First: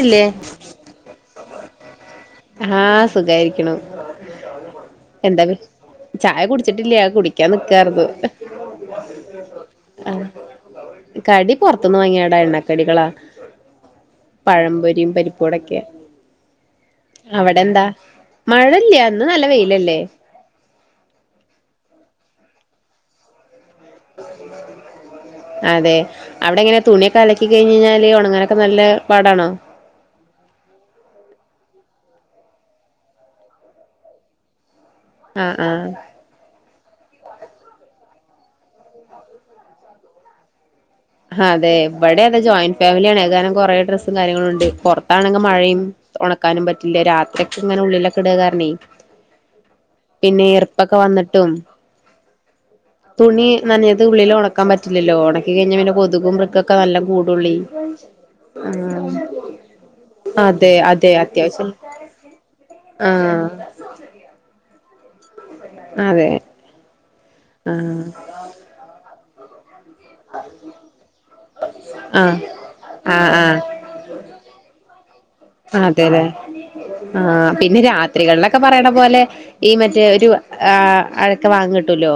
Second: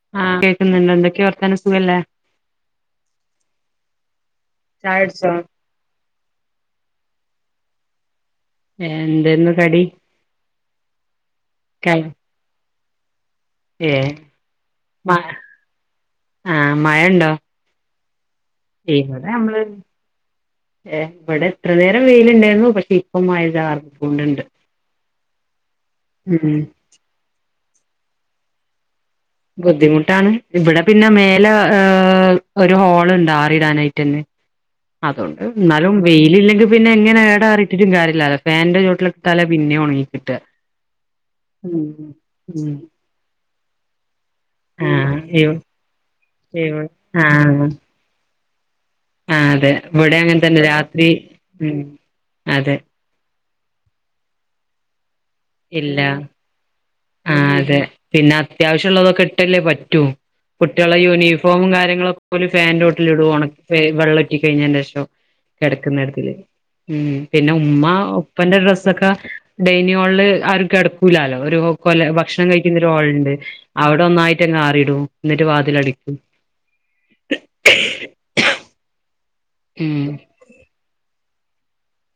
ഇല്ലേ ആഹ് കേൾക്കുന്നുണ്ട് എന്തൊക്കെ വർത്താനും സുഖല്ലേ ആഹ് സുഖായിരിക്കുണു എന്താ ചായ കുടിച്ചിട്ടില്ല കുടിക്കാൻ നിക്കാറുന്ന് എന്തെന്ന് കടി ആഹ് കടി പൊറത് ക ന്ന് വാങ്ങിയാടാ എണ്ണക്കടികളാ ഏഹ് പഴപൊരിയും മ പരിപ്പൂവടക്കെ ആഹ് മഴണ്ടോ അവിടെ എന്താ മഴല്ല്യ ന്ന് ഇവിടെ നല്ല നമ്മള് വേയിലല്ലേ ഏഹ് ഇവിടെ എത്ര നേരം വെയിലിണ്ടായിരുന്നു പക്ഷെ ഇപ്പം മഴചാറ് അതെ ഉം അവിടെ എങ്ങനെ തുണിയൊക്കെ അലക്കി കഴിഞ്ഞഴിഞ്ഞാല് ഉണങ്ങാനൊക്കെ നല്ല പാടാണോ ബുദ്ധിമുട്ടാണ് ഇവിടെ പിന്നെ മേലെ ഏഹ് ഒരു ഹോള് ഇണ്ട് ആറിടാനായിട്ട് തന്നെ അതൊണ്ട് ആഹ് ആഹ് ന്നാലും വെയി ലില്ലെങ്കി പിന്നെങ്ങനെടെ അറിട്ടിട്ടും കാര്യല്ലലോ ഫാന്റെ ചോട്ടില് ഇട്ടാലേ പിന്നെ ഉണങ്ങികിട്ടാ ഹതെ ഇവിടെ അതെ ഉം ജോയിന്റ് ഫാമിലിയാണ് ഏതാനം കുറെ ഡ്രസ്സും കാര്യങ്ങളും ഉണ്ട് ആഹ് പുറത്താണെങ്ങ ഇവ് മഴയും ഉണക്കാനും ഇവ് പറ്റില്ല ആഹ് രാത്രിയക്കെ ഇങ്ങനെ ഉള്ളിലൊക്കെ ഇട് കാരണെ ആഹ് അതെ ഇവിടെ അങ്ങൻ തന്നെ രാത്രി വന്നിട്ടും ഉം അതെ തുണി നഞ്ഞത് ഉള്ളിലോ ഉണക്കാ പറ്റില്ലല്ലോ ഉണക്കി കഴിഞ്ഞാപിന്നെ ല്ല ആഹ് അതെ പിന്നെ അത്യാവശ്യള്ളതൊക്കെ ഇട്ടല്ലേ പറ്റൂ ആ അതെ കുട്ടിളെ അതെ അത്യാവശ്യം യൂണിഫോമും കാര്യങ്ങളൊക്കെ പോല് ഫാൻറ്റോട്ടില് ആ ഇടു ണക്കി വെള്ള റ്റി കഴിഞ്ഞേന്റെഷം എടക്കുന്ന ഇടത്തിൽ അതെ ഉം പിന്നെ ഉമ്മ ആ പ്പന്റെ ഡ്രസ്സൊക്കെ ഡൈനി ഹോളില് ആരും കിടക്കൂലാലോ ഒരു കൊല ആ ഭക്ഷണം ആ കഴിക്കുന്നൊരാളുണ്ട് അവിടെ ഒന്നായിട്ടങ്ങാറിടും അതെല്ലെ ആഹ് പിന്നെ രാത്രികളിലൊക്കെ പറയണ പോലെ ഈ മറ്റേ ഉം ഒരു ആഹ് അഴക്ക വാങ്ങട്ടൂല്ലോ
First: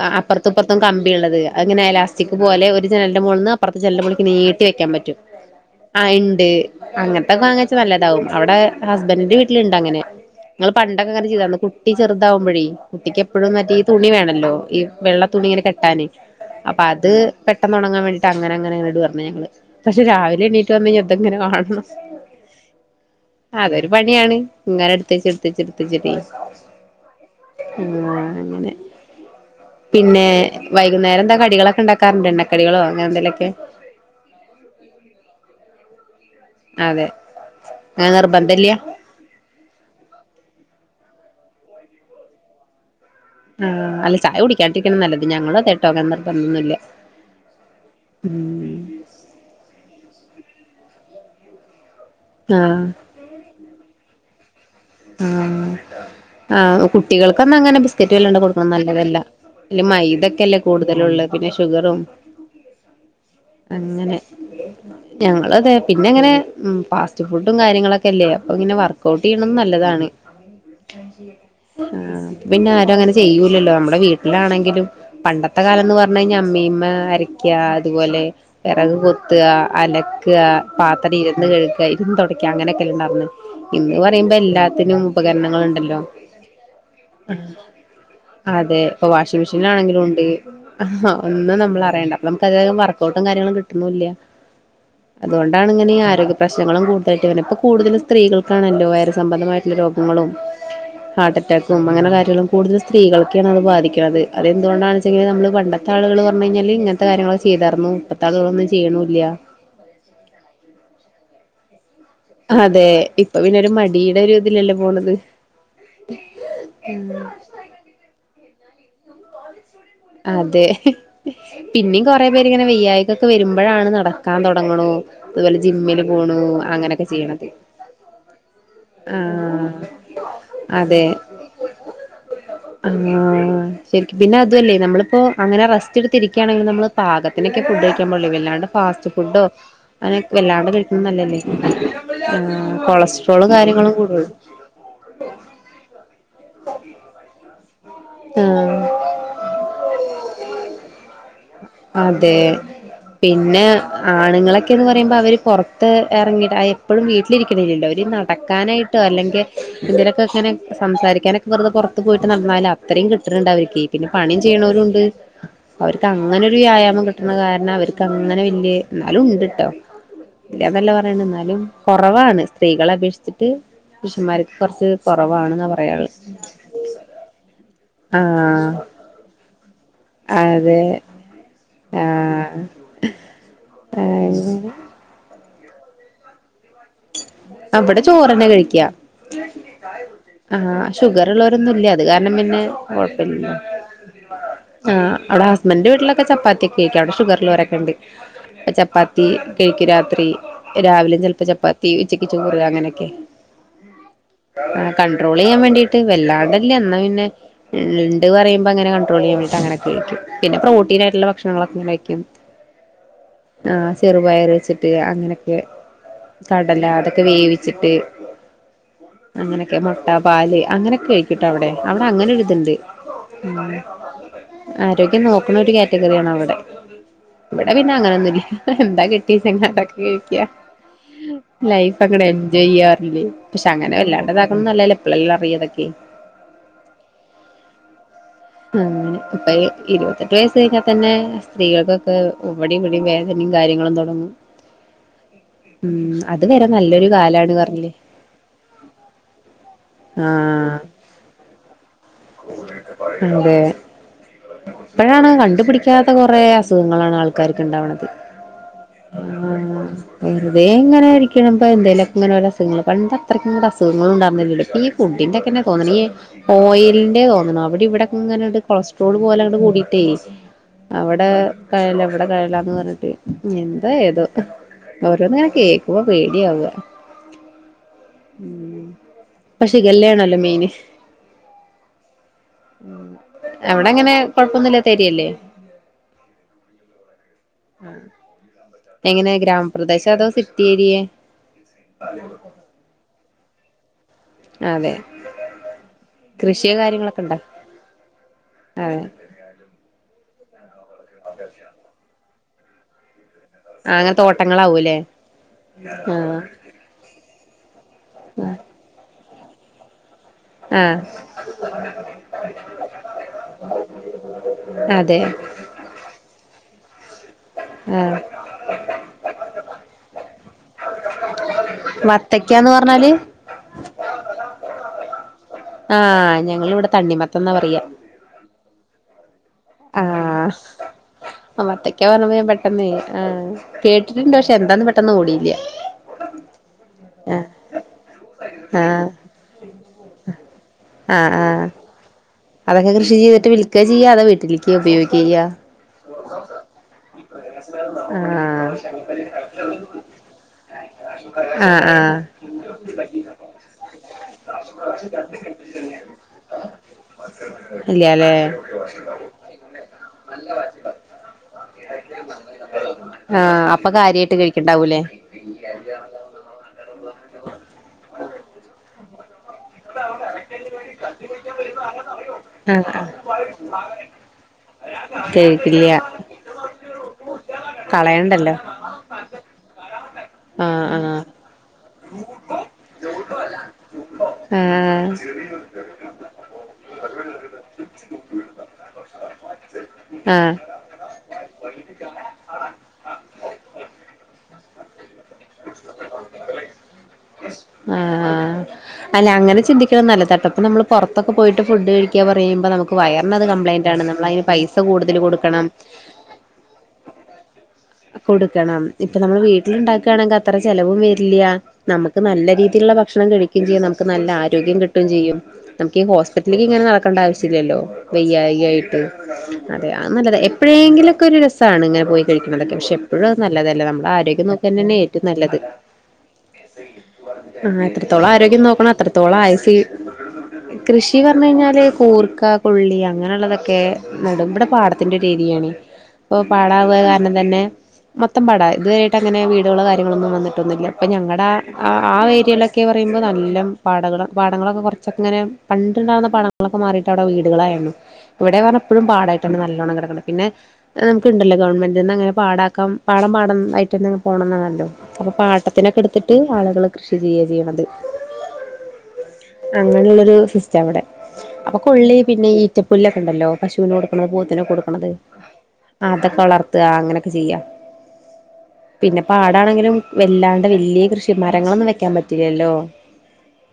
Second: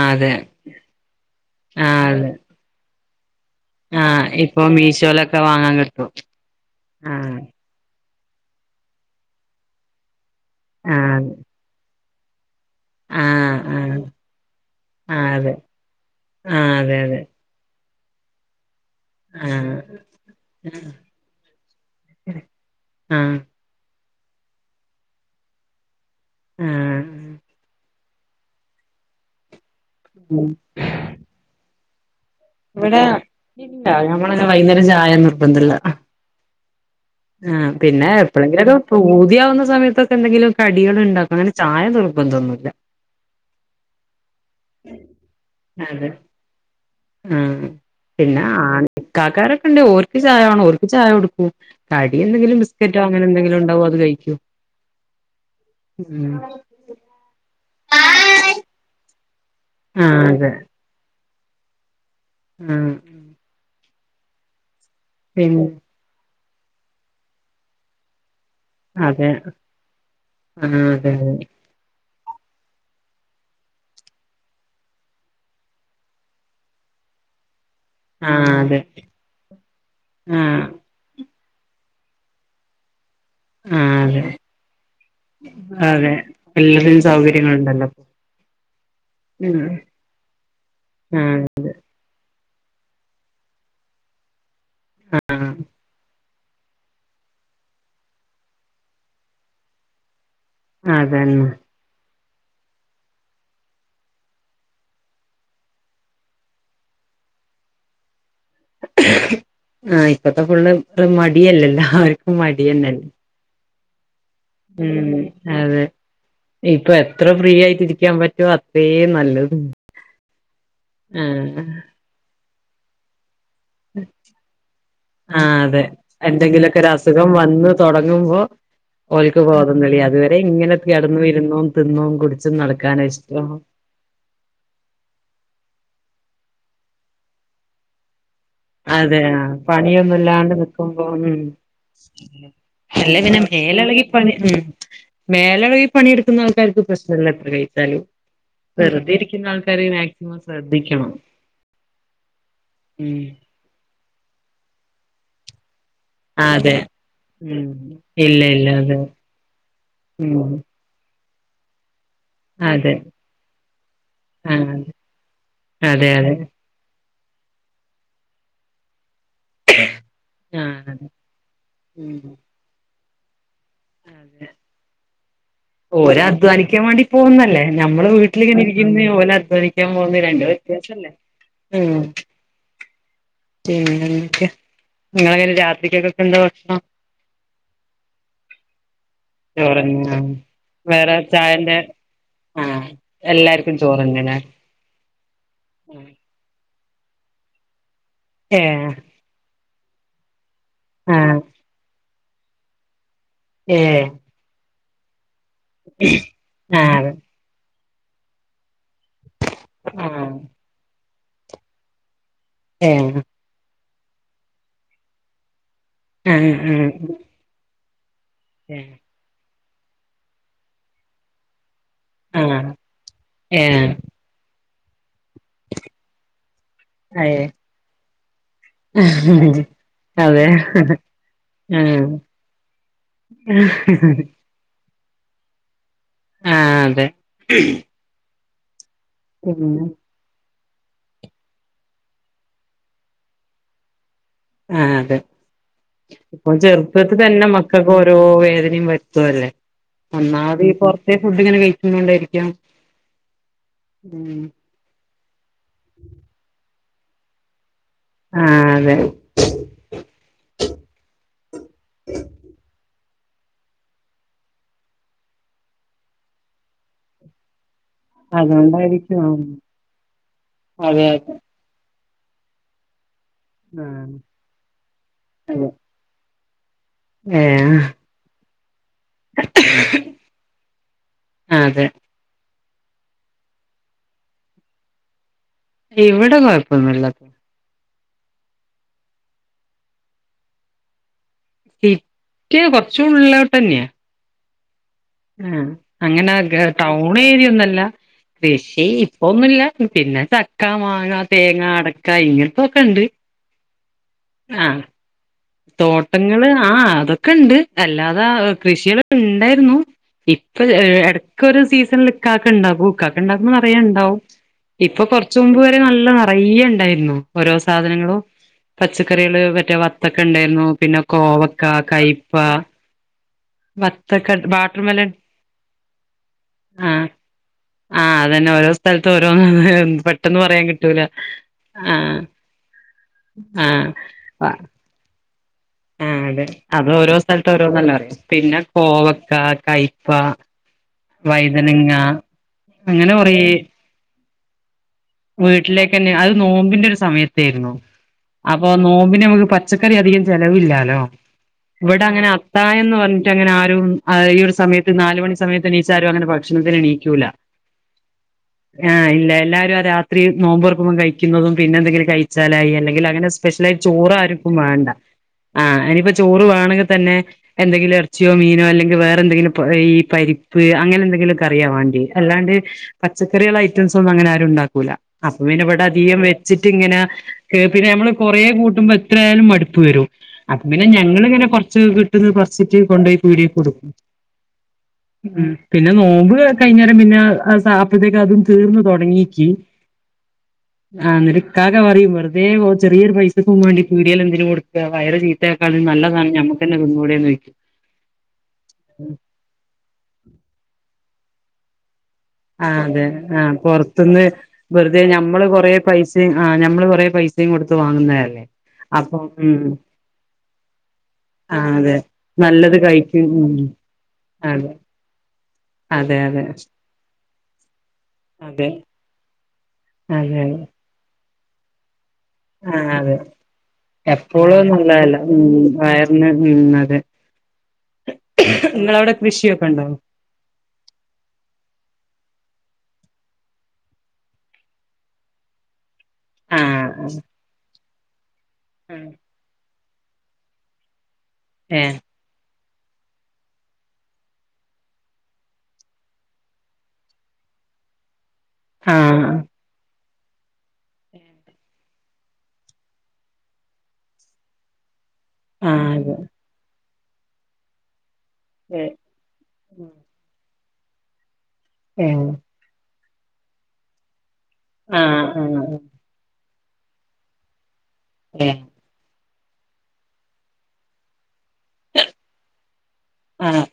ആഹ് അപ്പർത്തുപ്പർത്തും കമ്പിള്ളത് അഹ്ങ്ങനെ ആഹ് അതെ അലാസ്റ്റിക് പോലെ ഒരു ജനലന്റെ മോൾന്ന് അപ്പുറത്ത് ജെൽനപൊളിക്ക് ആഹ് നീട്ടി ഇപ്പൊ വെക്കാൻ പറ്റും മീഷോലൊക്കെ വാങ്ങാൻ കിട്ടും ആഹ് ഇണ്ട് അങ്ങനെ ആഹ് അങ്ങൻതെ നല്ലതാവും അവ്ടെ ഹസ്ബൻറിന്റെ വീട്ടില്ണ്ട് അങ്ങനെ നിങ്ങൾ പണ്ടൊക്കെ അങ്ങനെ ആഹ് ചെയ്താന്ന് കുട്ടി ചെറുതാവുമ്പഴേ കുട്ടിക്ക് എപ്പഴും ആഹ് മറ്റേ ഈ ആഹ് തുണി വേണല്ലോ ഈ വെള്ള ആഹ് തുണി അതെ ഇങ്ങനെ കെട്ടാന് ആഹ് അപ്പ അതെ അത് അതെ പെട്ടെന്ന് ഒണങ്ങാൻ വേണ്ടിട്ട് അങ്ങനങ്ങന ഇട് പറഞ്ഞു ഞങ്ങള് ആഹ് പക്ഷെ രാവിലെ എണീറ്റ് വന്ന കഴിഞ്ഞ് ഇതിങ്ങനെ കാണണം ആഹ് അതൊരു പണിയാണ് ഇങ്ങനെ എടുത്തിച്ച് എടുത്തിച്ച് എടുത്തിച്ചിട്ട് ആഹ് ഉം ആഹ് അങ്ങനെ പിന്നെ ഉം വൈകുന്നേരം എന്താ കടികളൊക്കെ ഇണ്ടാക്കാറുണ്ട് എണ്ണ കടികളോ അങ്ങനെ എന്തെലോക്കെ [unintelligible] ഞമ്മലങ്ങനെ വൈകുന്നേരം ചായാ നിർബന്ധല്ല അതെ ആഹ് പിന്നെ അങ്ങനെ നിർബന്ധല്ല എപ്പളെങ്കിലുക്കെ പൂതിയാവുന്ന സമയത്തൊ തെന്തെങ്കിലും കടികള് ണ്ടാക്കും അങ്ങനെ ചായ നിർബന്ധന്നുല്ല ആഹ് അല്ല ചായ കുടിക്കാണ്ടിരിക്ണ നല്ലത് ഞങ്ങളോ തെട്ടോക്കെ അങ്ങനെ നിർബന്ധന്നുല്ല ഉം പിന്നെ ആൺ ഇക്കാക്കാരൊക്കെ ണ്ട് ഓൽക്ക് ചായ വാണം ഓൽക്ക് ചായ കൊടുക്കൂ കടി എന്തെങ്കിലും ആഹ് ബിസ്ക്കറ്റോ അങ്ങനെ എന്തെങ്കിലും ഉണ്ടാവു അത് കഴിക്കു ആഹ് ആ കുട്ടികൾക്കൊന്ന അങ്ങനെ ബിസ്ക്കറ്റ് വല്ലാണ്ട് കൊടുക്കണ നല്ലതല്ല അയില് ആഹ് മൈദൊക്കെ അതെ അല്ലേ കൂടുതലുള്ള പിന്നെ ഷുഗറും ആഹ് അങ്ങനെ പിന്നെ ഞങ്ങളതെ പിന്നെങ്ങനെ ഫാസ്റ്റ് ഫുഡും കാര്യങ്ങളൊ ക്കല്ലേ അപ്പ പിന്നെ വർക്കഔട്ട് അതെ ചെയ്യ്ണം നല്ലതാണ് ആഹ് അതെ അതെ ആ പിന്നെ ആരും അങ്ങനെ ചെയ്യൂലല്ലോ നമ്മടെ വീട്ടിലാണെങ്കിലും പണ്ടത്തെ കാലം ന്ന് പറഞ്ഞു കഴിഞ്ഞാ അമ്മീമ്മ അര ക്ക അതുപോലെ ആഹ് അതെ വിറക് കൊത്താ -? അലക്ക ആഹ് പാ ത്രം ഇരുന്ന് കഴ്ക്ക ഇരുന്ന് തുടയ്ക്ക അങ്ങനെയൊക്കെ ല്ലേ ഇണ്ടാർന്ന് ഇന്ന് ആഹ് അതെ പറയുമ്പോ എല്ല തിനു ഉപകരണങ്ങളുണ്ടല്ലോ അതെ എല്ലാത്തിനും സൗകര്യങ്ങളുണ്ടല്ലോ അതെ ഇപ്പൊ വാഷിംഗ് ഉം മെഷീനിലാണെങ്കിലും ഉണ്ട് ആഹ് ഒന്നും നമ്മള പറയണ്ട നമുക്ക് അങ്ങനെ വർക്കഔട്ടും കാര്യങ്ങളും കിട്ടുന്നുല്ല ആഹ് അതൊണ്ടാണ് ഇങ്ങനെ ഈ ആരോഗ്യ പ്രശ്നങ്ങളും കൂടുതലായിട്ട് വര ഇപ്പൊ കൂടുതലും സ്ത്രീകൾക്കാണല്ലോ വയറു സംബന്ധമായിട്ടുള്ള രോഗങ്ങളും ഹാർട്ട് അതന്നെ അറ്റാക്ക് തും അങ്ങന കാര്യങ്ങളും കൂടുതൽ സ്ത്രീകൾക്കാണത് ബാധിക്കണത് അത് എന്തുകൊണ്ടാണ് ച്ചങ്കില് നമ്മള് പണ്ടത്തെ ആള്കള് പറഞ് കഴിഞ്ഞാ ഇങ്ങന് ത്തെ ഇത്തെ കാര്യങ്ങള് ചെയ്താർന്നു ഇപ്പത്തെ ആളുകളൊന്നും ചെയ്യ്ണുല്ല ആഹ് ഇപ്പത്തെ ഫുള്ള് ത് മടിയല്ലെ എല്ലാർ അതെ ഇപ്പൊ പിന്നെ ഒരു മടിയുടെ ഒരു ഇതിലല്ലേ ഉം പോണത് അതെ ഇപ്പൊ എത്ര ഫ്രീ ആയിട്ട് ഇരിക്കാൻ പറ്റും അ അത്രയേ നല്ലത് അതെ ആഹ് പിഞ്ഞി കൊറെ പേരിങ്ങനെ വെയ്യായി കൊക്കെ വരുമ്പോഴാണ് നടക്കാൻ തൊടങ്ങ്ണു ആഹ് അതുപോലെ അതെ ജിമ്മില് പോണു എന്തെങ്കിലൊക്കെ ഒരു അങ്ങനെയൊക്കെ അസുഖം ചെയ്യണ വന്ന് തൊടങ്ങുമ്പോ ഓൽക്ക് ബോധം തെളിയും അതുവരെ ഇങ്ങനെ അതെ കെടന്ന് ഇരുന്നും തിന്നും കുടിച്ചും നടക്കാന ഇഷ്ടം ആഹ് ശരിക്കും പിന്നെ അതുവല്ലേ നമ്മളിപ്പോ അങ്ങന റസ്റ്റ് എടുത്തിരിക്കുകയാണെങ്കിൽ നമ്മള് പാകത്തിനൊക്കെ ഫുഡ് കഴിക്കാൻ പാടുള്ളേ വല്ലാണ്ട് ഫാസ്റ്റ് അതെ ഫുഡോ അങ്ങനെ പണിയൊന്നുല്ലാണ്ട് വല്ലാണ്ട് കഴിക്കുന്ന നിക്കുമ്പോ നല്ലല്ലേ ഉം അല്ല പിന്നെ കൊളസ്ട്രോള് കാര്യങ്ങളും കൂ മേലളകി പണി ഉം മേലന കി പണിയെടുക്കുന്ന ആൾക്കാർക്ക് പ്രശ്നമല്ല എത്ര കഴിച്ചാലും ആഹ് വെറുതെ ഇരിക്കുന്ന ആൾക്കാരെ മാക്സിമം ശ്രദ്ധിക്കണം അതെ ഉം പിന്നെ ആണുങ്ങളൊക്കെന്ന് പറയുമ്പോ അവര് പൊറ ത്ത് എറങ്ങിയിട്ട് അതെ എപ്പോളും ഉം വീട്ടിലിരിക്കണില്ലല്ലോ അവര് ഇല്ല ഇല്ല അതെ നടക്കാനായിട്ടോ അല്ലെങ്കിൽ എന്തങ്കലൊക്കെ ഇങ്ങനെ ഉം സംസാരിക്കാനൊക്കെ വെറുതെ പൊറത്ത് പോയിട്ട് നടന്നാല് അതെ അത്രയും കിട്ടണ്‌ണ്ട് അവർക്കെ പിന്നെ പണിയും ആഹ് ചെയ്യണവരും ഉണ്ട് ക്ക അതെ അതെ അങ്ങനെ ഒരു വ്യായാമം കിട്ടുന്ന കാരണം അവർക്ക് അങ്ങനെ വല്യയ എന്നാലും ഉണ്ട് ആഹ് ഇല്ലന്നല്ല അതെ പറയണെ എന്നാലും ഉം കൊറവാണ് സ്ത്രീകളെ അപേക്ഷിച്ചി ട്ട് അതെ പുരുഷന്മാർക്ക് കൊറച്ച് കുറവാണ്ന്നാ പറ് ഓര് അധ്വാനിക്കാൻ വേണ്ടി പോകുന്നല്ലേ നമ്മള് വീട്ടില് ഇങ്ങനെ ആഹ് ഇരിക്കുന്ന് ഓല അധ്വാനി ക്കാൻ പോന്ന് രണ്ട് അതെ വത്യാസംല്ലേ ആഹ് പിന്നെന്തൊക്കെ അങ്ങനെ നിങ്ങള രാത്രിക്കൊക്കൊക്കെ എന്താ ഭക്ഷണം ആ ഇമ്പടെ ചോറ്ന്നെ കഴിക്കാ ആഹ് വേറെ ഷുഗർ ചായന്റെ ഉള്ളവരൊന്നുംല്ല അത് കാരണം പിന്നെ ആഹ് കൊ എല്ലാർക്കും ചോറ് ന്നെ ലേ ആഹ് അവിടെ ഹസ്ബൻഡന്റെ വീട്ടിലൊക്കെ ചപ്പാത്തി ഒക്കെ ആയിരിക്കും അവിടെ ഷുഗർ ഉള്ളവരൊക്കെ ഇണ്ട് ഏഹ് ചപ്പാ ത്തി കഴിക്ക് രാത്രി രാവിലെ ചെല് ആഹ് പ്പ ചപ്പാത്തി ഉച്ചക്ക് ചോറ് അങ്ങനെയൊക്കെ ഏഹ് ആഹ് കൺട്രോൾ ചെയ്യാൻ വേണ്ടീട്ട് വെല്ലാണ്ട്ല്ല എന്നാ ആഹ് പിന്നെ ഇണ്ട് പറയുമ്പോ അങ്ങനെ കണ്ട്രോൾ ചെയ്യാൻ വിട്ട് അങ്ങനെക്കെ കഴിക്കും ആഹ് പിന്നെ പ്രോട്ടീൻ ആയിട്ടുള്ള ഭക്ഷണങ്ങളൊക്കെ കഴിക്കും ഏഹ് ആഹ് ചെറുപയർ വെച്ചിട്ട് അങ്ങനെയൊക്കെ ആഹ് കടല ആഹ് അതൊക്കെ വേവിച്ചിട്ട് [unintelligible] അങ്ങനെക്കെ മൊട്ട പാല് അങ്ങനെക്കെ കഴിക്കും കിട്ട അവിടെ, അവിടെ ആഹ് അങ്ങനെരുതുണ്ട് ഉം. ഏഹ് ആരോഗ്യം നോ നൊറ്റു കാറ്റഗറിയാണവടെ അയേ ഇവിടെ പിന്നെ അങ്ങനൊന്നുല്ല എന്താ കിട്ടീച്ച ങ്ങട്ടക്ക കഴിക്യ. അതെ ലൈഫ് ആഹ് അങ്ങട് എൻജോയ് ചെയ്യാറില്ലേ പക്ഷെ അങ്ങനെ വല്ലാണ്ട്താക്കുന്ന അല്ലല്ലോ എപ്പ്ളേലും അറിയതൊക്കെ ആഹ്, അതെ അങ്ങനെ [unintelligible] ഈ പിന്നെ ഇരുപത് റേസ്സ് കഴിഞ്ഞാ തന്നെ സ്ത്രീകൾക്കൊക്കെ ഇവിടെയും ഇവിടെയും വേദനയും കാര്യങ്ങളും തുടങ്ങും ആ അതെ ഉം അത് ഇപ്പൊ, വരെ നല്ലൊരു ചെറുപ്പത്തി തന്നെ കാലാണ് മക്കക്ക് പറഞ്ഞില്ലേ ഓരോ വേദനിം വര്ത്തും ല്ലേ. ഒന്നാമത് ഈ ആഹ് പൊറത്തെ ഫുഡിങ്ങനെ കഴിക്കുന്നുണ്ടായിരിക്കും അതെ, ഇപ്പഴാണ് കണ്ടുപിടിക്കാത്ത കൊറെ അസു അസുഖങ്ങളാണ് ആൾക്കാർക്ക് ഉണ്ടാവണ്ത്. ആ അതെ [unintelligible] വെറുതെ ഇങ്ങനെയിരിക്കുണമ്പോ എന്തേലൊക്കെ ഇങ്ങനെ ഓരോ അസുഖങ്ങൾ. പണ്ട് അത്രക്കുംങ്ങട്ട് അസുഖങ്ങളുണ്ടാർന്നില്ല ല്ലോ? പ്പ ഈ ഫുഡിന്റെക്കെ തോന്നണു, ഈ ഓയിൽ ന്റെ തോന്നണു, അവിടെ ഇവിടെ. ഇങ്ങനണ്ട് കൊളസ്ട്രോള് അതുകൊണ്ടായിരിക്കും പോലെങ്ങ്ട് കൂടിട്ടേ അതെ അവടെ അതെ കഴല, വിടെ കഴലന്ന് പറഞ്ഞിട്ട്. എന്താ ആഹ് ഏതോ, ഓരോന്നിങ്ങനെ അതെ കേക്ക പൂവ പേടിയാവ. ഏഹ് ഉം, പക്ഷെ കല്യാണല്ലോ മെയിന്. ആ അതെ [inaudible] അവടങ്ങനെ കൊഴപ്പൊന്നുല്ലാത്ത എരിയല്ലേ ഇവടെ കൊഴപ്പൊന്നൂല്ല എങ്ങനെ ഗ്രാമപ്രദേശ, അതോ സിറ്റി ഏരിയെ? ഇക്ക് കൊറച്ചു ഉള്ളിലോട്ടന്നെയാ അതെ ആ അങ്ങന ഗ കൃഷിയോ കാര്യങ്ങളൊക്കെ ഉണ്ടോ ടൗണേരിയൊന്നല്ല കൃഷി അതെ ഒന്നുല്ല. പിന്നെ ചക്ക, മാങ്ങ, തേങ്ങ അടക്ക, ഇങ്ങൻത്തോക്കെ ണ്ട്. ആഹ്, അങ്ങൻതോട്ടങ്ങളാവൂ ല്ലേ? തോട്ടങ്ങള് ആ അതൊക്കെണ്ട് അല്ലാതെ കൃഷികളൊക്കെണ്ടായിരുന്നു ഇപ്പൊ, ആഹ് എട്ക്കൊരു സീസണ്ൽ ക്കാക്കെണ്ടാകും ക്കാക്ക ണ്ടാക്കുമ്പോ- നിറയണ്ടാവും. ഇപ്പൊ അതെ കൊറച് മുമ്പ് വ നല്ല നിറയെ ണ്ടായിരുന്നു. ഓരോ ആഹ് സാധനങ്ങളും പച്ചക്കറികള്, മറ്റെ വ. ക്കണ്ടായിരുന്നു. പിന്നെ കോവക്ക, കയ് പ്പ വത്തക്കാന്ന് പറഞ്ഞാല് വത്തക്ക, ബാട്ടർ മെലൺ. ആ ഞങ്ങിവിടെ ആഹ് തണ്ണിമത്തന്നാ പറയാ ആഹ്, അതന്നെ ഓരോ. സ് സ്ഥലത്ത് ഓരോന്ന് പെട്ടെന്ന് പറയാൻ കിട്ടൂല. വത്തക്കാ ആഹ് പറഞ്ഞപ്പൊ ഞാൻ പെട്ടെന്ന് ആഹ്, കേട്ടിട്ടുണ്ട് പക്ഷെ എന്താന്ന് പെട്ടെന്ന് ഓടില്യ. ആഹ്, അതെ, അത് ഓരോ സ്ഥലത്ത് ഓരോന്നല്ലെ പറയാ. പിന്നെ ആഹ് കോവക്ക, കയ്പ്പ. വൈതനങ്ങ അങ്ങനെ അതൊക്കെൃഷി ചെയ്തിട്ട് വിൽക ചെയ്യാ? അത വീട്ടിൽക്ക് ഉപയോ ഗിക്ക. വീട്ടിലേക്കെന്നെ അത് നോമ്പിന്റെ ഒരു സമയത്തെരുന്നു അപ്പൊ ആഹ് നോമ്പിനെ നമുക്ക് പച്ച കറി അധികം ചെലവില്ലാ ലോ? ആഹ് വിടെ ആഹ് അങ്ങനെ അത്തായം പറഞ്ഞിട്ട്ങ്ങനെ ആരും ആ ഈ ഒരു സമയത്ത് നാല് മണി സമയത്ത്ണീച്ചാലും അങ്ങനെ ഭക്ഷണത്തിനെണീക്കും ക്കൂല. ഇല്ല്യാല്ലേ ആഹ്, ഇല്ല, എല്ലാരും ആ രാ. നോമ്പറക്കുമ്പം കഴിക്കുന്നതും പിന്തെങ്കിലും കഴിച്ചാലായി. അല്ലെങ്കിൽ അങ്ങനെ ആഹ് സ്പെഷ്യലായി അപ്പൊ ചോറ് കാര്യായിട്ട് ആർക്കും വാണ്ട. കഴിക്കണ്ടാവൂലേ ആഹ്, അനിപ്പൊ ചോറ് വേണങ്കി തന്നെ എന്തെങ്കിലും എർച്ചിയോ, മീനോ അല്ലെങ്കിൽ വേറെ ന്തെങ്കിലും, ഈ പരിപ്പ് അങ്ങനെ എന്തെങ്കിലും കറിയാവാണ്ടി അല്ലാണ്ട് ആഹ് ആഹ് പച്ചക്കറിയുള്ള ഐറ്റംസ് ഒന്നും അങ്ങനെ ആരും ഉണ്ടാക്കൂല അപ്പൊ പിനെ ഇവിടെ കഴിക്കില്ല അധികം വെച്ചിട്ടങ്ങനെ കെ പിന്നെ നമ്മള് കൊറേ കളയണ്ടല്ലോ കൂട്ടുമ്പോ എത്രായാലും മടുപ്പ് വരും അപ്പ പിന്നെ ആഹ് ആഹ് ഞങ്ങള് ഇങ്ങനെ കൊറച്ച് കിട്ടന്ന് പറിച്ചിട്ട് കൊണ്ടയി പീടി കൊടുക്കും ആഹ് ഉം പിന്നെ നോമ്പ് കൈഞ്ഞേരം പിന്നെ അപ്പഴത്തേക്ക അത് തീർന്ന് തുടങ്ങിക്ക് ആഹ് ആഹ് ന്നട്ട് ക്കാക പറയും വെുതെ ഓൻ ചെറിയോരു പൈസക്കും വേണ്ടി പീടിയേൽ എന്തിന് കൊടുക്ക വയർ ചീ ത്തെക്കളും നല്ലതാണ് ഞമ്മക്കന്നെ തിന്നൂടെന്നോയ്ക്കും അങ്ങെ ചിന്തി ക്യും നല്ല തട്ടെപ്പ നമ്മള് പുറത്തൊക്ക പോയിട്ട് ഫുഡ് കഴി ക്ക്യാ പറയുമ്പോ ആ നമുക്ക് അതെ ആ വയർണത് കംപ്ലയിന്റ്ണ് പൊറത്ത്ന്ന് നമ്മൾ അയ്ന് പൈസ വെറുതെ കൂടുതൽ ഞമ്മള് കൊടുക്കണം കൊറേ പൈസയും ആ ഞമ്മള് കൊറേ പൈസയും കൊടുത്ത് വാങ്ങുന്നതല്ലേ കൊടുക്കണം ഇപ്പൊ അപ്പൊ നമ്മള് ഉം വീട്ടില്ണ്ടാക്കാണെങ്കില് അത്ര ചെലവും വരില്ല ആ അതെ നമക്ക് നല്ല നല്ലത് രീതിയിലുള്ള ഭക്ഷണം ഉം കഴിക്കും ചെയ്യ നമക്ക് നല്ല അതെ ആരോഗ്യം കിട്ടും ചെയ്യും നമക്കീ അതെ അതെ ഹോസിറ്റലിൽ ഇങ്ങനെ നടക്കണ്ട ആവ്ശ്യ ശ്യല്ലല്ലോ അതെ വെയ്യായികയായിട്ട് അതെ അത് നല്ലത അതെ അതെ എപ്പയേങ്കിലുക്കെ ഒരു രസാണ് ഇങ്ങനെ പോയി കഴിക്കണതക്കെ ആ പക്ഷെ അതെ എപ്പഴും നല്ലതല്ല നമ്മുടെ ആരോഗ്യം നോക്ക എപ്പോഴും തന്ന നല്ലതല്ല ഉം വയർന്ന് ഉം അതെ ആ എത്രത്തോളം ആരോഗ്യം നോക്കണം നിങ്ങളവിടെ അത്രത്തോളം ആയുസ് കൃഷിയൊക്കെണ്ടാ കൃഷി പറഞ്ഞു കഴിഞ്ഞാല് കൂർക്ക കൊള്ളി അങ്ങനെള്ളതൊക്കെ നടും ബടെ പാടത്തിന്റെര് ഏരീയാണ് ഇപ്പൊ ആ പാടാവ കാരണം തന്നെ മൊത്തം പാടാ ആ ഇതുവരായിട്ട് അങ്ങനെ വീടുകള കാര്യങ്ങളൊന്നും വന്നിട്ടൊന്നില്ല അപ്പൊ ഞങ്ങളുടെ ഏ ആഹ് ആഹ് ഏരിയയിലെ ക്കെ പറയുമ്പം നല്ലം പാടങ്ങള പാടങ്ങളൊക്കെ കുറച്ചൊക്ക ഇങ്ങനെ പണ്ട്ണ്ടാകുന്ന പാടങ്ങളൊക്കെ മാറിയി ട്ടവിടെ വീടുകളായിരുന്നു ഇവിടെന്ന്ർഞ ആ പ്പഴും പാടായിട്ടാണ് നല്ലോണം കിടക്ണ്ട് പിന്നെ ഏഹ് നമുക്ക്ണ്ടല്ലോ ഗവൺമെന്റിൽന്ന് അങ്ങനെ പാടാക്ക പാടം പാടതായിട്ട്ന്നെ പോണംന്നാണല്ലോ അപ്പൊ ആ അതെ പാട്ടത്തിനൊക്കടുത്തിട്ട് ആളുകള് കൃഷി ചെയ്യുക ചെയ്യണത് അങ്ങനെയുള്ളരു സിസ്റ്റം വിടെ അപ്പൊ കൊള്ളി ഏഹ് പിന്നെ ഈ ച്ച പുല്ലൊക്കെണ്ടല്ലോ പശുവിനെ കൊടുക്കണത് പൂത്തിനെ കൊടുക്കണത് ആഹ് ആഹ് ആതൊക്കെ വളർത്ത അങ്ങനെക്കെ ചെയ്യാ ഏഹ് പിന്നെ പാടാണെങ്കിലും വെല്ലാണ്ട് വല്യ കൃഷി മരങ്ങളൊന്നും വെക്കാൻ പറ്റില്ലല്ലോ ആഹ്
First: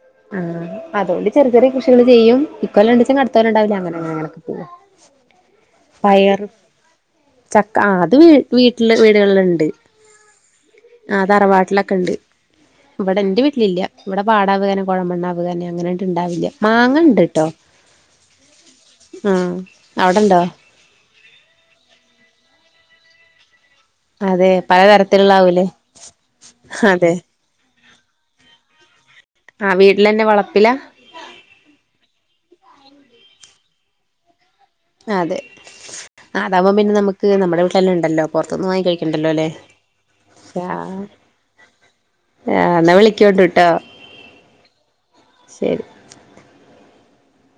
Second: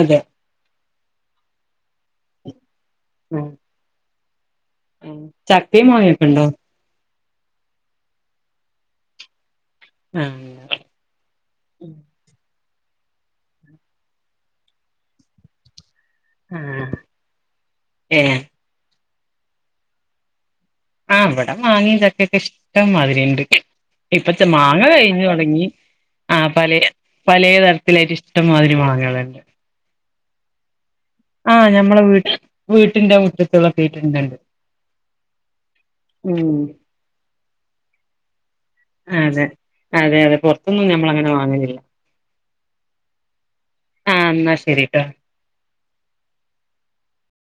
അതെ ആഹ് അതൊണ്ട് ചെറിയ ചെറിയ കൃഷികള് ചെയ്യും ഇക്കൊല്ല ണ്ട്ച്ച അടുത്തോല്ലം ഉണ്ടാവില്ല അങ്ങനങ്ങനെങ്ങനൊക്കെ പോ ചക്കിം മാങ്ങിയക്കണ്ടോ ചക്ക ആത് വീ വീട്ടില് വീടുകളിലുണ്ട് ആഹ് ആഹ് തറവാട്ടിലൊക്കെ ഉണ്ട് ഇവിടെ എന്റെ വീട്ടിലില്ല ഇവിടെ പാടാവകാരം കുഴമണ്ണ അവപകാനം അങ്ങനെ ണ്ടാവില്ല ആഹ് മാങ്ങണ്ട്ട്ടോ ഏഹ് ആഹ് അവിടെണ്ടോ ആഹ് വട മാങ്ങിം ചക്കൊക്കെ ഇഷ്ടം മാതിരിണ്ട് ഇപ്പതെ അതെ മാങ്ങ കഴിഞ്ഞ് തുടങ്ങി പലതരത്തിലുള്ളാവൂലേ ആഹ് പലെ അതെ പലേ തര ത്തിലായ്റ്റ് ഇഷ്ടമാതിരി മാങ്ങേള്ണ്ട് ആഹ് വീട്ടിലന്നെ വളപ്പില ആഹ് ഞമ്മളെ വീ വീട്ടിന്റെ മുറ്റത്തുള്ള കേട്ടുണ്ടല്ല് അതെ അതാഉമ്പ പിന്നെ നമ്മക്ക് നമ്മുടെ വീട്ടെല്ലാണ്ടല്ലോ പുറത് ന്ന് വാങ്ങി അതെ കഴിക്കണ്ടല്ലോല്ലേ അതെ അതെ പൊറ്ത്ത് ന്നൊന്നും ഞമ്മൾ അങ്ങനെ വാങ്ങലില്ല ഏ ഇന്നാ വിളിക്കോണ്ട്ട്ടോ ആഹ് ന്നാ ശരിട്ടോ ശരി